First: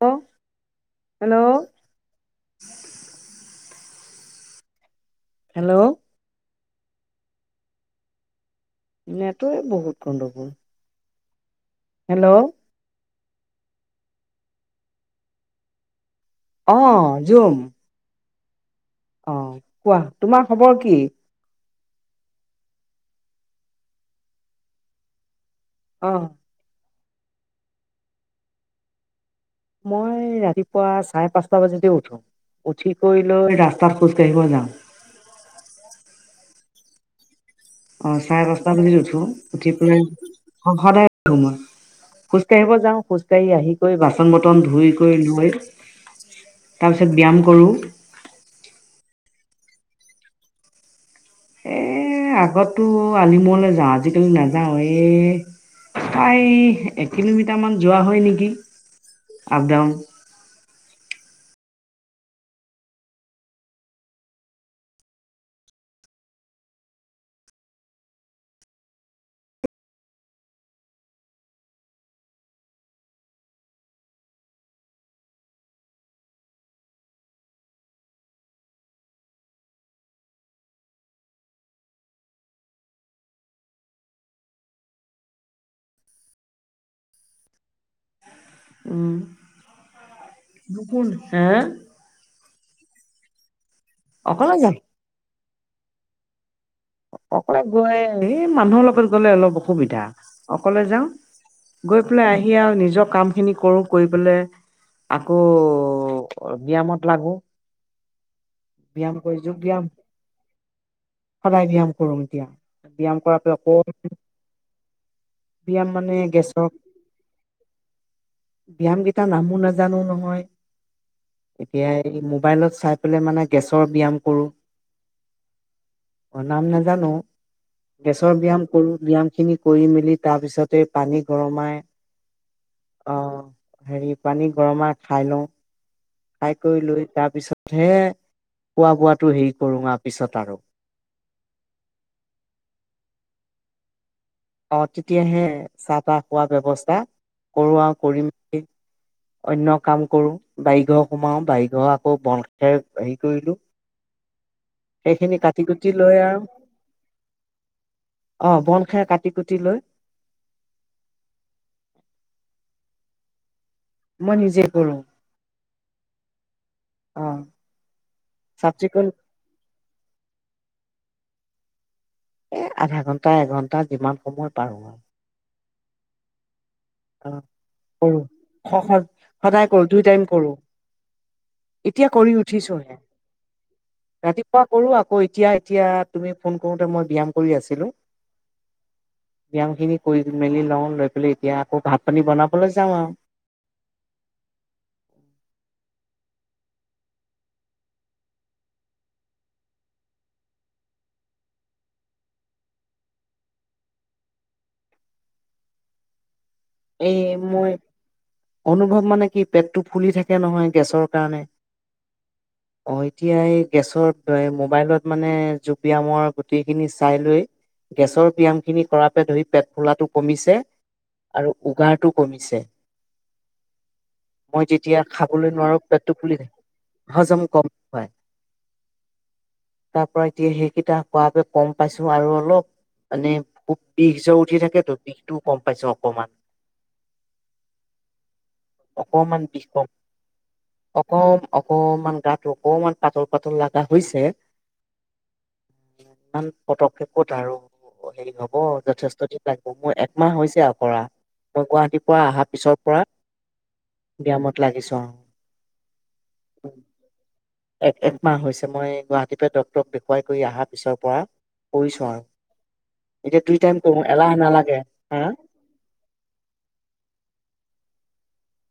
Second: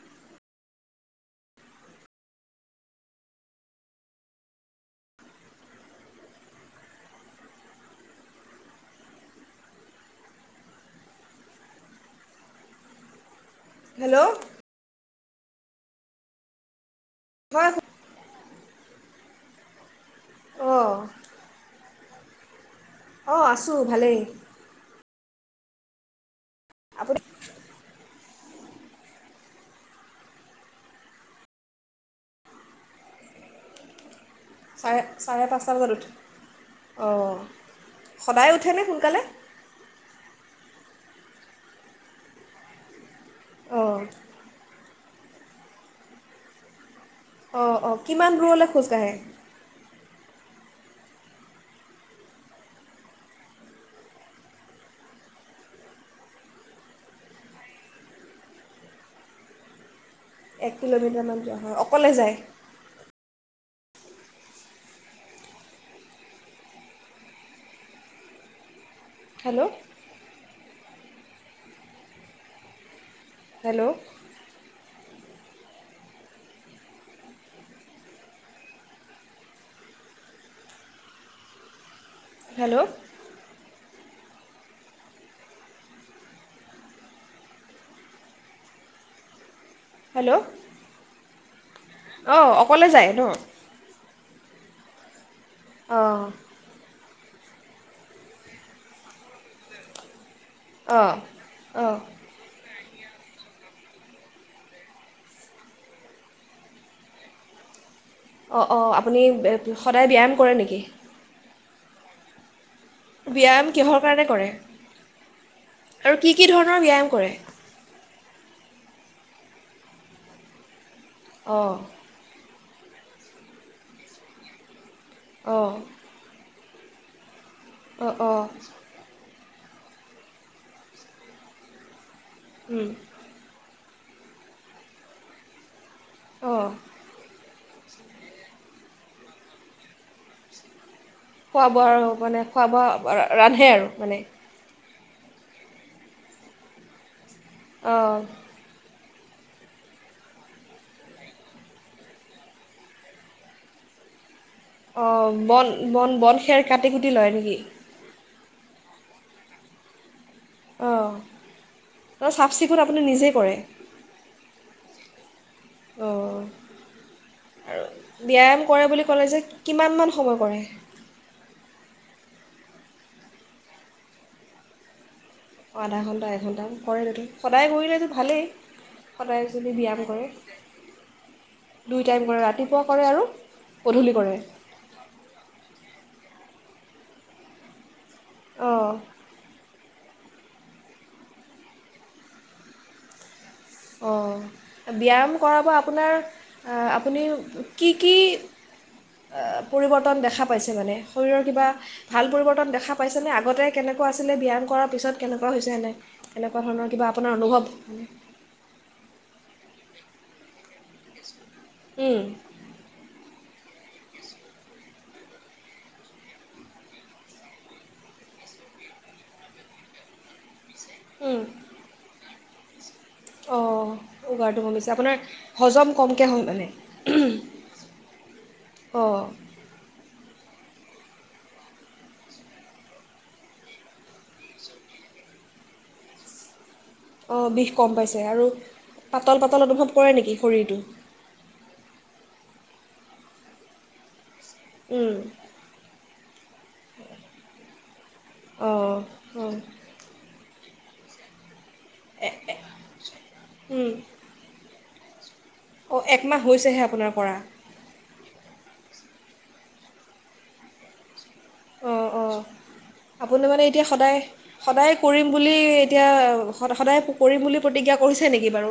Hello hello. Hello নেটএ বহুত গণ্ডগোল। হেল্ল' হেল্ল' অ জোম, হয় অ কোৱা তোমাৰ খবৰ অঁ কি? অঁ আছোঁ ভালেই। অ আপুনি মই ৰাতিপুৱা চাৰে পাঁচটা বজাতে উঠো। উঠি কৰি লৈ ৰাস্তাত খোজ কাঢ়িব যাওঁ। চাৰে চাৰে পাঁচটা বজাত উঠে অঁ, অ চাৰে সদায় পাঁচটা উঠেনে বাজি সোনকালে উঠো। উঠি পেলাই সদায় উঠোঁ মই খোজ কাঢ়িব যাওঁ খোজ, খোজ আহি কৰি অঁ বাচন বৰ্তন ধুই কৰি লৈ তাৰপিছত ব্যয়াম কৰো। অঁ অঁ কিমান দূৰলৈ খোজকাঢ়ে? এ আগতো আলিমূৰলৈ যাওঁ আজিকালি নাযাও এ, প্ৰায় এক কিলোমিটাৰ মান যোৱা হয় নেকি আপ ডাউন। এক কিলোমিটাৰমান যোৱা হয় অকলে যায়, হেল্ল' হেল্ল' হেল্ল' উম হেল্ল' কোন হে, অঁ অকলে যায় ন? অকলে যাম। অঁ অকলে গৈ এই মানুহৰ লগত গ'লে অলপ, অসুবিধা অকলে যাও অঁ অঁ গৈ পেলাই আহি আও নিজৰ কাম, সেইখিনি কৰো কৰি পেলাই আকৌ ব্যায়ামত লাগো। অ অ ব্যায়াম আপুনি কৰি যোগ সদায় ব্যায়াম কৰে নেকি? সদায় ব্যায়াম কৰোঁ দিয়া। ব্যায়াম কৰাটো আকৌ কিহৰ কাৰণে কৰে ব্যায়াম আৰু মানে কি কি গেছক, ধৰণৰ ব্যায়াম কৰে ব্যায়াম কেইটা নামো নাজানো নহয় অঁ এতিয়াই, এই মোবাইলত চাই পেলাই মানে গেছৰ ব্যায়াম কৰোঁ। অঁ নাম নাজানো অঁ গেছৰ ব্যায়াম কৰো ব্যয়াম খিনি, কৰি মেলি তাৰ পিছতে পানী গৰমাই, উম অ হেৰী পানী গৰমাই খাই লওঁ। খাই অঁ কৰি লৈ তাৰ পিছতহে খোৱা বোৱাটো হেৰি কৰো আও পিছত আৰু। খোৱা বোৱা আৰু মানে খোৱা বোৱা ৰান্ধে আৰু মানে। অ তেতিয়াহে চাহ তাহ খোৱা ব্যৱস্থা কৰো আৰু অঁ কৰি মেলি। অন্য কাম কৰো বাৰিঘৰ সোমাও বাৰিঘৰ আকৌ বন খেৰ হেৰি কৰিলো। অ কুটি লৈ বন বন আৰু খেৰ কাটি কুটি লয় নেকি। অ বন, খেৰ কাটি কুটি লৈ। অঁ ত চাফ- চিকুণ আপুনি নিজেই কৰে। মই নিজে কৰো। অ' অঁ আৰু ব্যায়াম চাফ কৰে বুলি চিকুণ ক'লে যে কিমানমান সময় কৰে। এ আধা ঘণ্টা এঘণ্টা যিমান সময় পাৰো আৰু। অ আধা ঘণ্টা এঘণ্টা। কৰে যদি, অ' সদায় কৰিলেতো ভালেই কৰোঁ সদায় যদি কৰোঁ দুই ব্যায়াম টাইম কৰে। কৰোঁ এতিয়া দুই টাইম কৰি কৰে ৰাতিপুৱা উঠিছোঁহে। কৰে আৰু গধূলি কৰে। ৰাতিপুৱা কৰো আকৌ এতিয়া এতিয়া তুমি ফোন কৰোতে মই ব্যায়াম কৰি আছিলো। অ। কাম খিনি কৰি মেলি লওঁ লৈ পেলাই এতিয়া আকৌ ভাত পানী বনাবলৈ যাওঁ আৰু। অঁ ব্যায়াম কৰাব আপোনাৰ আপুনিও কি কি? অ পৰিৱৰ্তন দেখা পাইছে মানে শৰীৰৰ কিবা। ভাল পৰিৱৰ্তন দেখা পাইছেনে আগতে কেনেকুৱা আছিলে ব্যায়াম কৰাৰ পিছত কেনেকুৱা হৈছে এনে। এনেকুৱা ধৰণৰ কিবা এই আপোনাৰ অনুভৱ মই মানে। অনুভৱ মানে কি পেটটো ফুলি থাকে নহয় গেছৰ কাৰণে। অ এতিয়া এই গেছৰ মোবাইলত মানে জুবিয়ামৰ গুটিখিনি চাই লৈ। গেছৰ ব্যয়াম খিনি কৰা পে ধৰি পেট ফুলাটো কমিছে। আৰু উগাৰটো কমিছে। উ। অঁ মই উগাৰটো কমিছে যেতিয়া আপোনাৰ খাবলৈ নোৱাৰো হজম পেটটো কমকৈ ফুলি হ' থাকে মানে। হজম কম হয়, অঁ তাৰ পৰা এতিয়া সেইকেইটা কোৱকে গম পাইছোঁ আৰু অলপ। মানে খুব বিষ জ উঠি থাকে তো বিষটোও গম পাইছো অকমান। অঁ বিষ কম পাইছে আৰু অকমান পাতল বিষ পাতল কম অনুভৱ কৰে নেকি শৰীৰটো। অকম অকমান গাত অকমান পাতল পাতল লগা হৈছে। উম। ইমান পদক্ষেপত আৰু হেৰি হ'ব অঁ যথেষ্ট দিন। অঁ লাগিব মোৰ একমাহ হৈছে আ। কৰা মই গুৱাহাটীৰ পৰা অহাৰ পিছৰ পৰা ব্যায়ামত লাগিছো আৰু। অঁ একমাহ হৈছেহে আপোনাৰ কৰা। এক একমাহ হৈছে মই গুৱাহাটীৰ পৰা ডক্তৰক দেখুৱাই কৰি আহা পিছৰ পৰা। অঁ পৰিচয়। অঁ আপুনি মানে এতিয়া সদায় নালাগে সদায় হা কৰিম বুলি। এতিয়া সদায় পু কৰিম বুলি প্ৰতিজ্ঞা কৰিছে নেকি বাৰু।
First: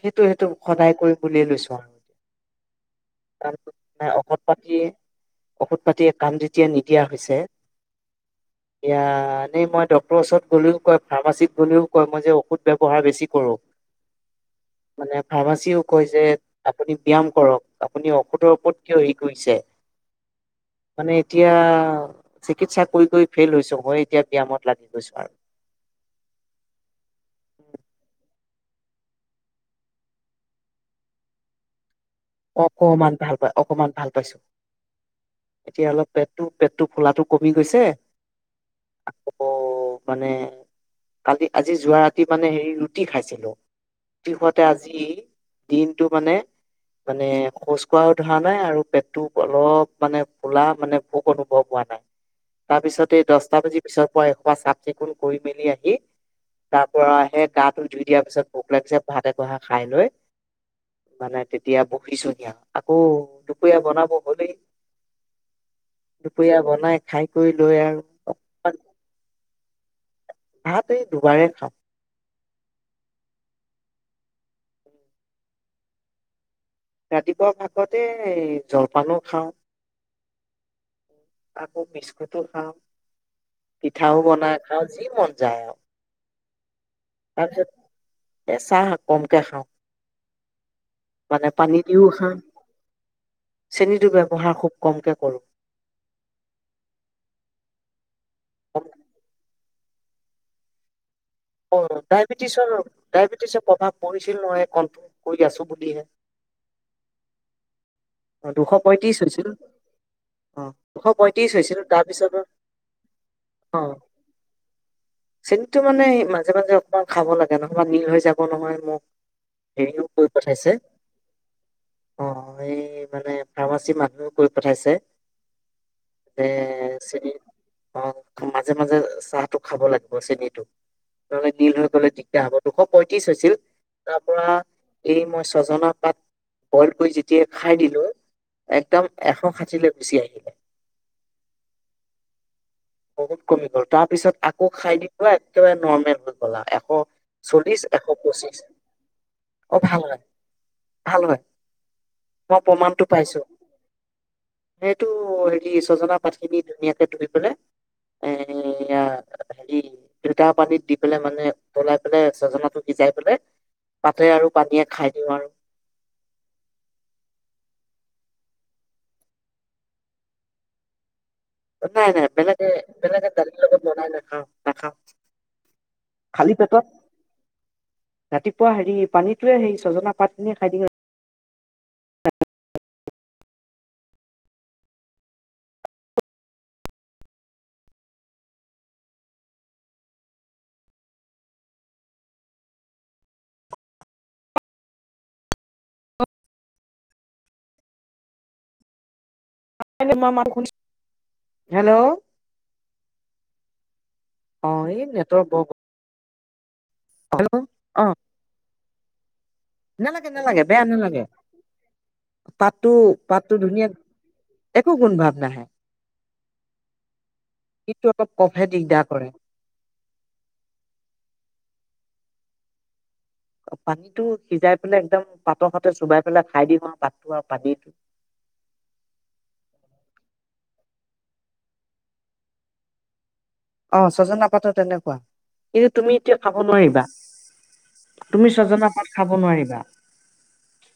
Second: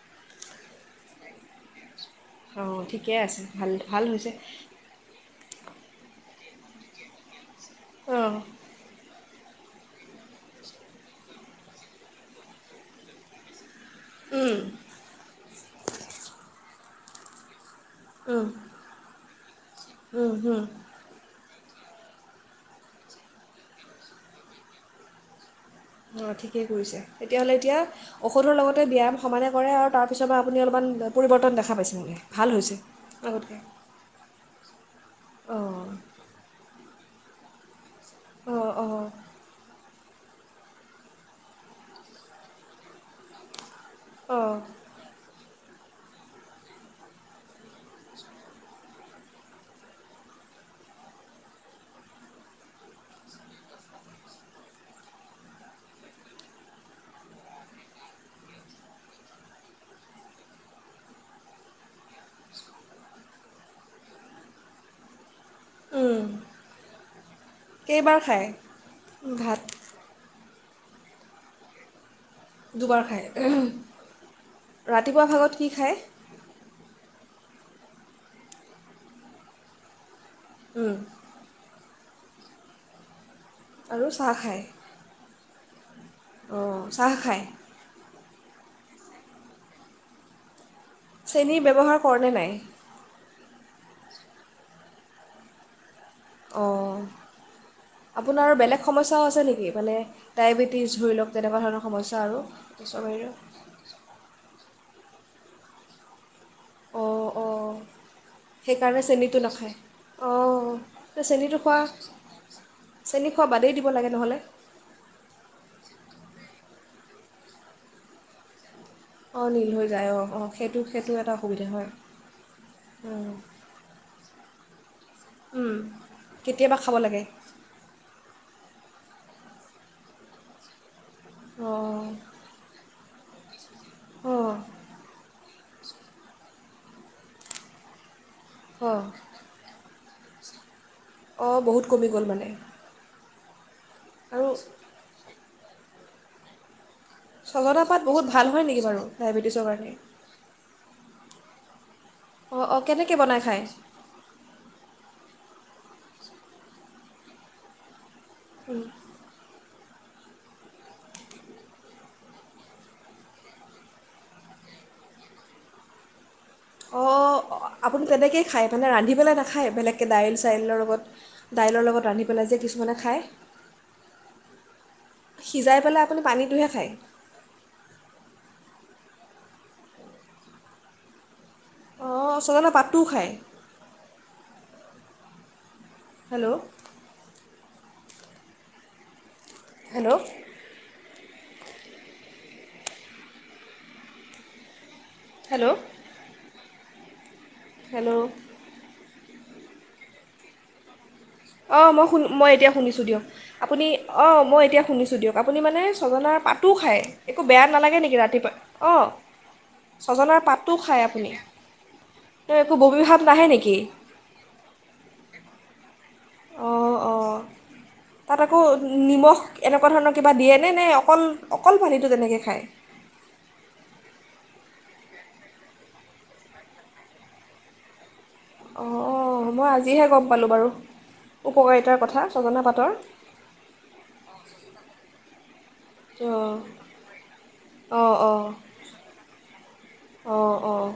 সেইটো সেইটো সদায় কৰি বুলিয়েই লৈছো আৰু। অঁ ঠিকে আছে কাম ভাল ভাল মানে হৈছে। ঔষধ পাতি ঔষধ পাতি কাণ যেতিয়া নিদিয়া হৈছে অঁ ইয়া এনেই মই দপ। ফৰ ওচত গ'লেও কয় ফাৰ্মাচিতত গ'লেও কয় মই যে ঔষধ ব্যৱহাৰ বেছি কৰোঁ। উম, মানে ফাৰ্মাচীও কয় যে আপুনি ব্যায়াম কৰক, আপুনি উম, ঔষধৰ ওপৰত কিয় হেৰি কৰিছে? উম হুম। মানে এতিয়া চিকিৎসা কৰি ফেইল হৈছোঁ। মই এতিয়া ব্যায়ামত লাগি গৈছোঁ আৰু। অঁ ঠিকেই কৰিছে, তেতিয়াহ'লে এতিয়া ঔষধৰ লগতে ব্যায়াম সমানে কৰে আৰু তাৰপিছত মই আপুনি অলপমান পৰিৱৰ্তন দেখা পাইছে মানে। ভাল হৈছে অকমান ভাল পাই আগতকৈ অকণমান ভাল পাইছোঁ। অঁ এতিয়া অলপ পেটটো পেটটো ফুলাটো কমি গৈছে। অঁ অঁ আকৌ মানে কালি আজি যোৱা ৰাতি মানে হেৰি ৰুটি খাইছিলোঁ। ৰুটি অঁ খোৱাতে আজি দিনটো মানে মানে শোজ কঢ়াও ধৰা নাই আৰু পেটটো অলপ মানে ফোলা মানে ভোক অনুভৱ হোৱা নাই। তাৰ পিছত এই দহটা বাজি পিছৰ পৰা এসুপা চাফ চিকুণ কৰি মেলি আহি তাৰ পৰা হে গাটো ধুই দিয়াৰ পিছত ভোক লাগিছে ভাত এগহা খাই লৈ মানে তেতিয়া বহিছোঁ হি আৰু আকৌ দুপৰীয়া বনাব হ'লেই। উম। দুপৰীয়া বনাই খাই কৈ লৈ আৰু কেইবাৰ খাই অকমান ভাত? ভাত এই দুবাৰে খাওঁ। দুবাৰ খায়, ৰাতিপুৱা ভাগত কি খায়? ৰাতিপুৱা ভাগত এই জলপানো খাওঁ। উম আকৌ বিস্কুতো খাওঁ, আৰু পিঠাও চাহ বনাই খায় খাওঁ, যি মন যায় আৰু। অঁ চাহ খায় তাৰপিছত এ চাহ কমকে খাওঁ। মানে চেনি পানী ব্যৱহাৰ দিও কৰেনে খাওঁ নাই চেনটো ব্যৱহাৰ খুব কমকে কৰোঁ। অঁ আপোনাৰ বেলেগ সমস্যাও আছে নেকি মানে ডায়েবেটিছ ধৰি লওক তেনেকুৱা অ ধৰণৰ সমস্যা আৰু ডায়েবেটিছৰ গেছৰ বাহিৰেও ডায়েবেটিছৰ প্ৰভাৱ পৰিছিল নহয় কন্ট্ৰল কৰি আছোঁ বুলিহে। অঁ অঁ অ দুশ সেইকাৰণে পঁয়ত্ৰিশ চেনিটো হৈছিল নাখায় অ দুশ অঁ পঁয়ত্ৰিশ চেনিটো হৈছিল খোৱা তাৰপিছত চেনি খোৱা বাদেই দিব লাগে নহ'লে। চেনীতো মানে মাজে মাজে অকণমান খাব লাগে নহবা নীল হৈ যাব নহয় মোৰ। অঁ নীল হৈ সেইটো যায় কৈ অঁ অঁ পঠাইছে সেইটো সেইটো এটা অসুবিধা হয় অ এই মানে উম, ফাৰ্মাচী মানুহও কৈ পঠাইছে উম, যে কেতিয়াবা খাব লাগে চেনি অ মাজে মাজে চাহ টো খাব লাগিব চেনিটো। নহলে নিৰ্ল হৈ অঁ গ'লে দিগদাৰ হ'ব দুশ পঁয়ত্ৰিশ হৈছিল। তাৰ অঁ পৰা এই মই ছজনা পাত বইল কৰি যেতিয়া খাই দিম। অঁ একদম এশ ষাঠিলৈ গুচি আহিলে। অঁ বহুত কমি গ'ল মানে। বহুত কমি গ'ল তাৰ পিছত আৰু আকৌ খাই দিলোঁ পোৱা একেবাৰে নৰ্মেল হৈ গ'ল আৰু এশ ছজনা চল্লিশ পাত এশ বহুত ভাল পঁচিশ হয় নেকি বাৰু ডায়েবেটিছৰ অ কাৰণে ভাল হয় ভাল হয়। মই অঁ অঁ প্ৰমাণ টো কেনেকৈ বনাই পাইছোঁ। খায় সেইটো হেৰি ছজনা পাতখিনি ধুনীয়াকে ধুই পেলাই এ উম [inaudible] পানীত দি পেলাই মানে উতলাই মানে ছজনাটো সিজাই পেলাই পাতে আৰু পানীয়ে খাই দিওঁ আৰু। অঁ আপুনি তেনেকেই খায় মানে ৰান্ধি পেলাই নাখায় বেলেগকৈ দাইল চাইলৰ লগত দাইলৰ লগত নাই ৰান্ধি নাই পেলাই যে বেলেগে কিছুমানে খায়। বেলেগে দালিৰ লগত বনাই নাখাওঁ নাখাওঁ সিজাই পেলাই আপুনি খালী পানীটোহে পেটত খায়। ৰাতিপুৱা হেৰি পানীটোৱে সেই সজনা পাতখিনিয়ে খাই [unintelligible] অ', ছজনা পাততো খায় হেল্লৌ হেল্লৌ হেল্লৌ হেল্লৌ [unintelligible] অ', ম হেল্ল' শুন মই এতিয়া শুনিছোঁ দিয়ক আপুনি অ', মই এতিয়া এই শুনিছোঁ দিয়ক নেটৰ আপুনি বৰ মানে ছজনাৰ পাতো খায় একো হেল্ল' বেয়া নালাগে অ নেকি ৰাতিপুৱা অ'। নালাগে ছজনাৰ নালাগে পাতটো বেয়া খায় নালাগে আপুনি ত' একো পাতটো বমি ভাৱ নাহে পাতটো নেকি? ধুনীয়া একো গুণ ভাৱ নাহে। অ', অ', কিন্তু অলপ তাত আকৌ কফহে দিগদাৰ কৰে নিমখ এনেকুৱা ধৰণৰ কিবা দিয়েনে নে অকল অকল পানীটো তেনেকে খায়? পানীটো সিজাই পেলাই একদম পাত সতে চুবাই পেলাই খাই দিওঁ আও পাতটো আও পানীটো। অ', মই আজিহে গম পালোঁ বাৰু উপকাৰিতাৰ কথা ছজনা পাতৰ অ', ছজনা পাতৰ তেনেকুৱা কিন্তু তুমি এতিয়া অঁ খাব নোৱাৰিবা অঁ তুমি ছজনা পাত খাব নোৱাৰিবা। অ', অ'।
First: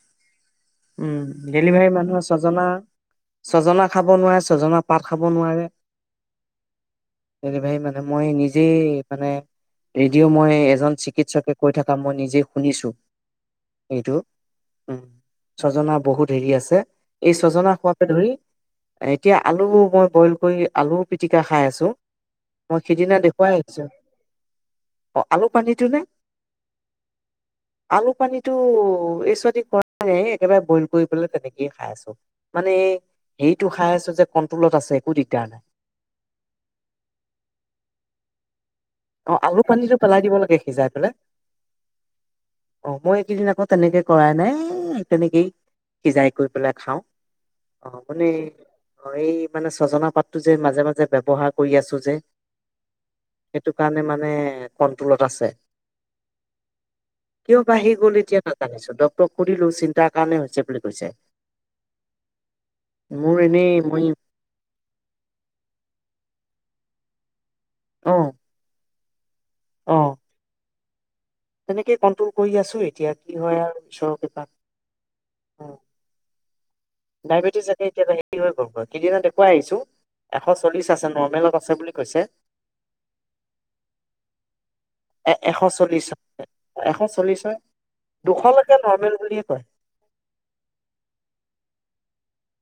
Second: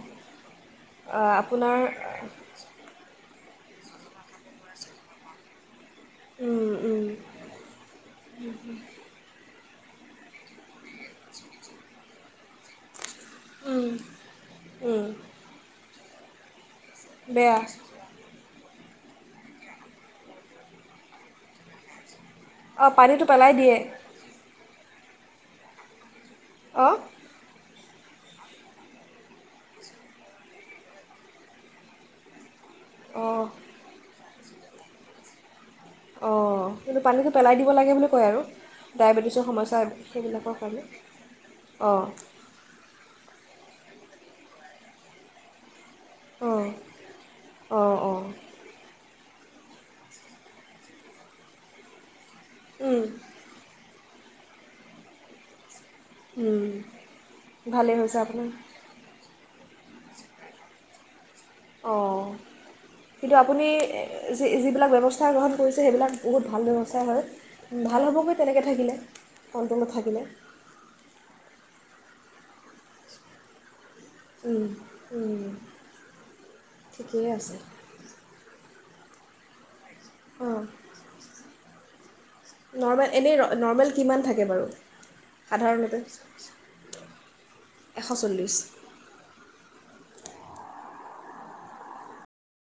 উম ডেলিভাৰী মানুহে ছজনা ছজনা খাব নোৱাএ ছজনা পাত খাব নোৱাৰে। উম উম। ডেলিভাৰী মানে মই নিজেই মানে ৰেডিঅ' মই এজন চিকিৎচকে কৈ থাকা মই নিজে শুনিছোঁ উম, এইটো উ উম, জনা বহুত হেৰি আছে এই বেয়া ছজনা খোৱা কে ধৰি এ, এতিয়া আলু মই বইল কৰি আলু পিতিকা খাই আছোঁ। মই অঁ সিদিনা পানীটো পেলাই দেখুৱাই দিয়ে আহিছোঁ অ', আলু পানীটো নে? অ', আলু পানীটো এই [unintelligible] একেবাৰে বইল কৰি পেলাই তেনেকেই খাই আছোঁ মানে এই অঁ হেৰিটো খাই আছোঁ যে কণ্টোলত আছে একো দিগদাৰ নাই। অ', কিন্তু পানীটো পেলাই দিব লাগে বুলি কয় আৰু। অ' ডায়েবেটিছৰ আলু সমস্যা পানীটো [unintelligible] পেলাই দিব লাগে সেইবিলাকৰ কাৰণে সিজাই পেলাই অ'। অ', মই এইকিদিন আকৌ তেনেকে কৰাই নাই [unintelligible] তেনেকেই সিজাই কৰি অঁ পেলাই খাওঁ অঁ অ', অঁ [unintelligible] এ অ', এই মানে ছজনা পাতটো যে মাজে মাজে ব্যৱহাৰ কৰি আছোঁ যে উম। সেটো কাৰণে মানে কন্টোলত আছে। উম। কিয় বাঢ়ি ভালেই হৈছে গ'ল এতিয়া আপোনাৰ নাজানিছোঁ দ তক সুধিলো চিন্তা কাৰণে হৈছে বুলি কৈছে। অ', কিন্তু মোৰ আপুনি এনেই মই যি যিবিলাক ব্যৱস্থা গ্ৰহণ কৰিছে সেইবিলাক বহুত ভাল ব্যৱস্থাই হয়। উম ভাল অ হ'বগৈ তেনেকৈ থাকিলে কন্টলত অ থাকিলে। তেনেকে কণ্টোল কৰি আছোঁ এতিয়া কি হয় আৰু ঈচৰকে উম উম। ঠিকেই আছে ডায়বেটিছ [unintelligible] হেই হৈ গ'লগৈ কেইদিনত দেখুৱাই আহিছোঁ এশ অঁ চল্লিশ আছে, নৰ্মেলত আছে বুলি কৈছে। নৰ্মেল এনেই নৰ্মেল কিমান থাকে বাৰু? এ এশ সাধাৰণতে চল্লিশ এশ চল্লিশৰ, এশ চল্লিছ দুশলৈকে নৰ্মেল বুলিয়ে কয়।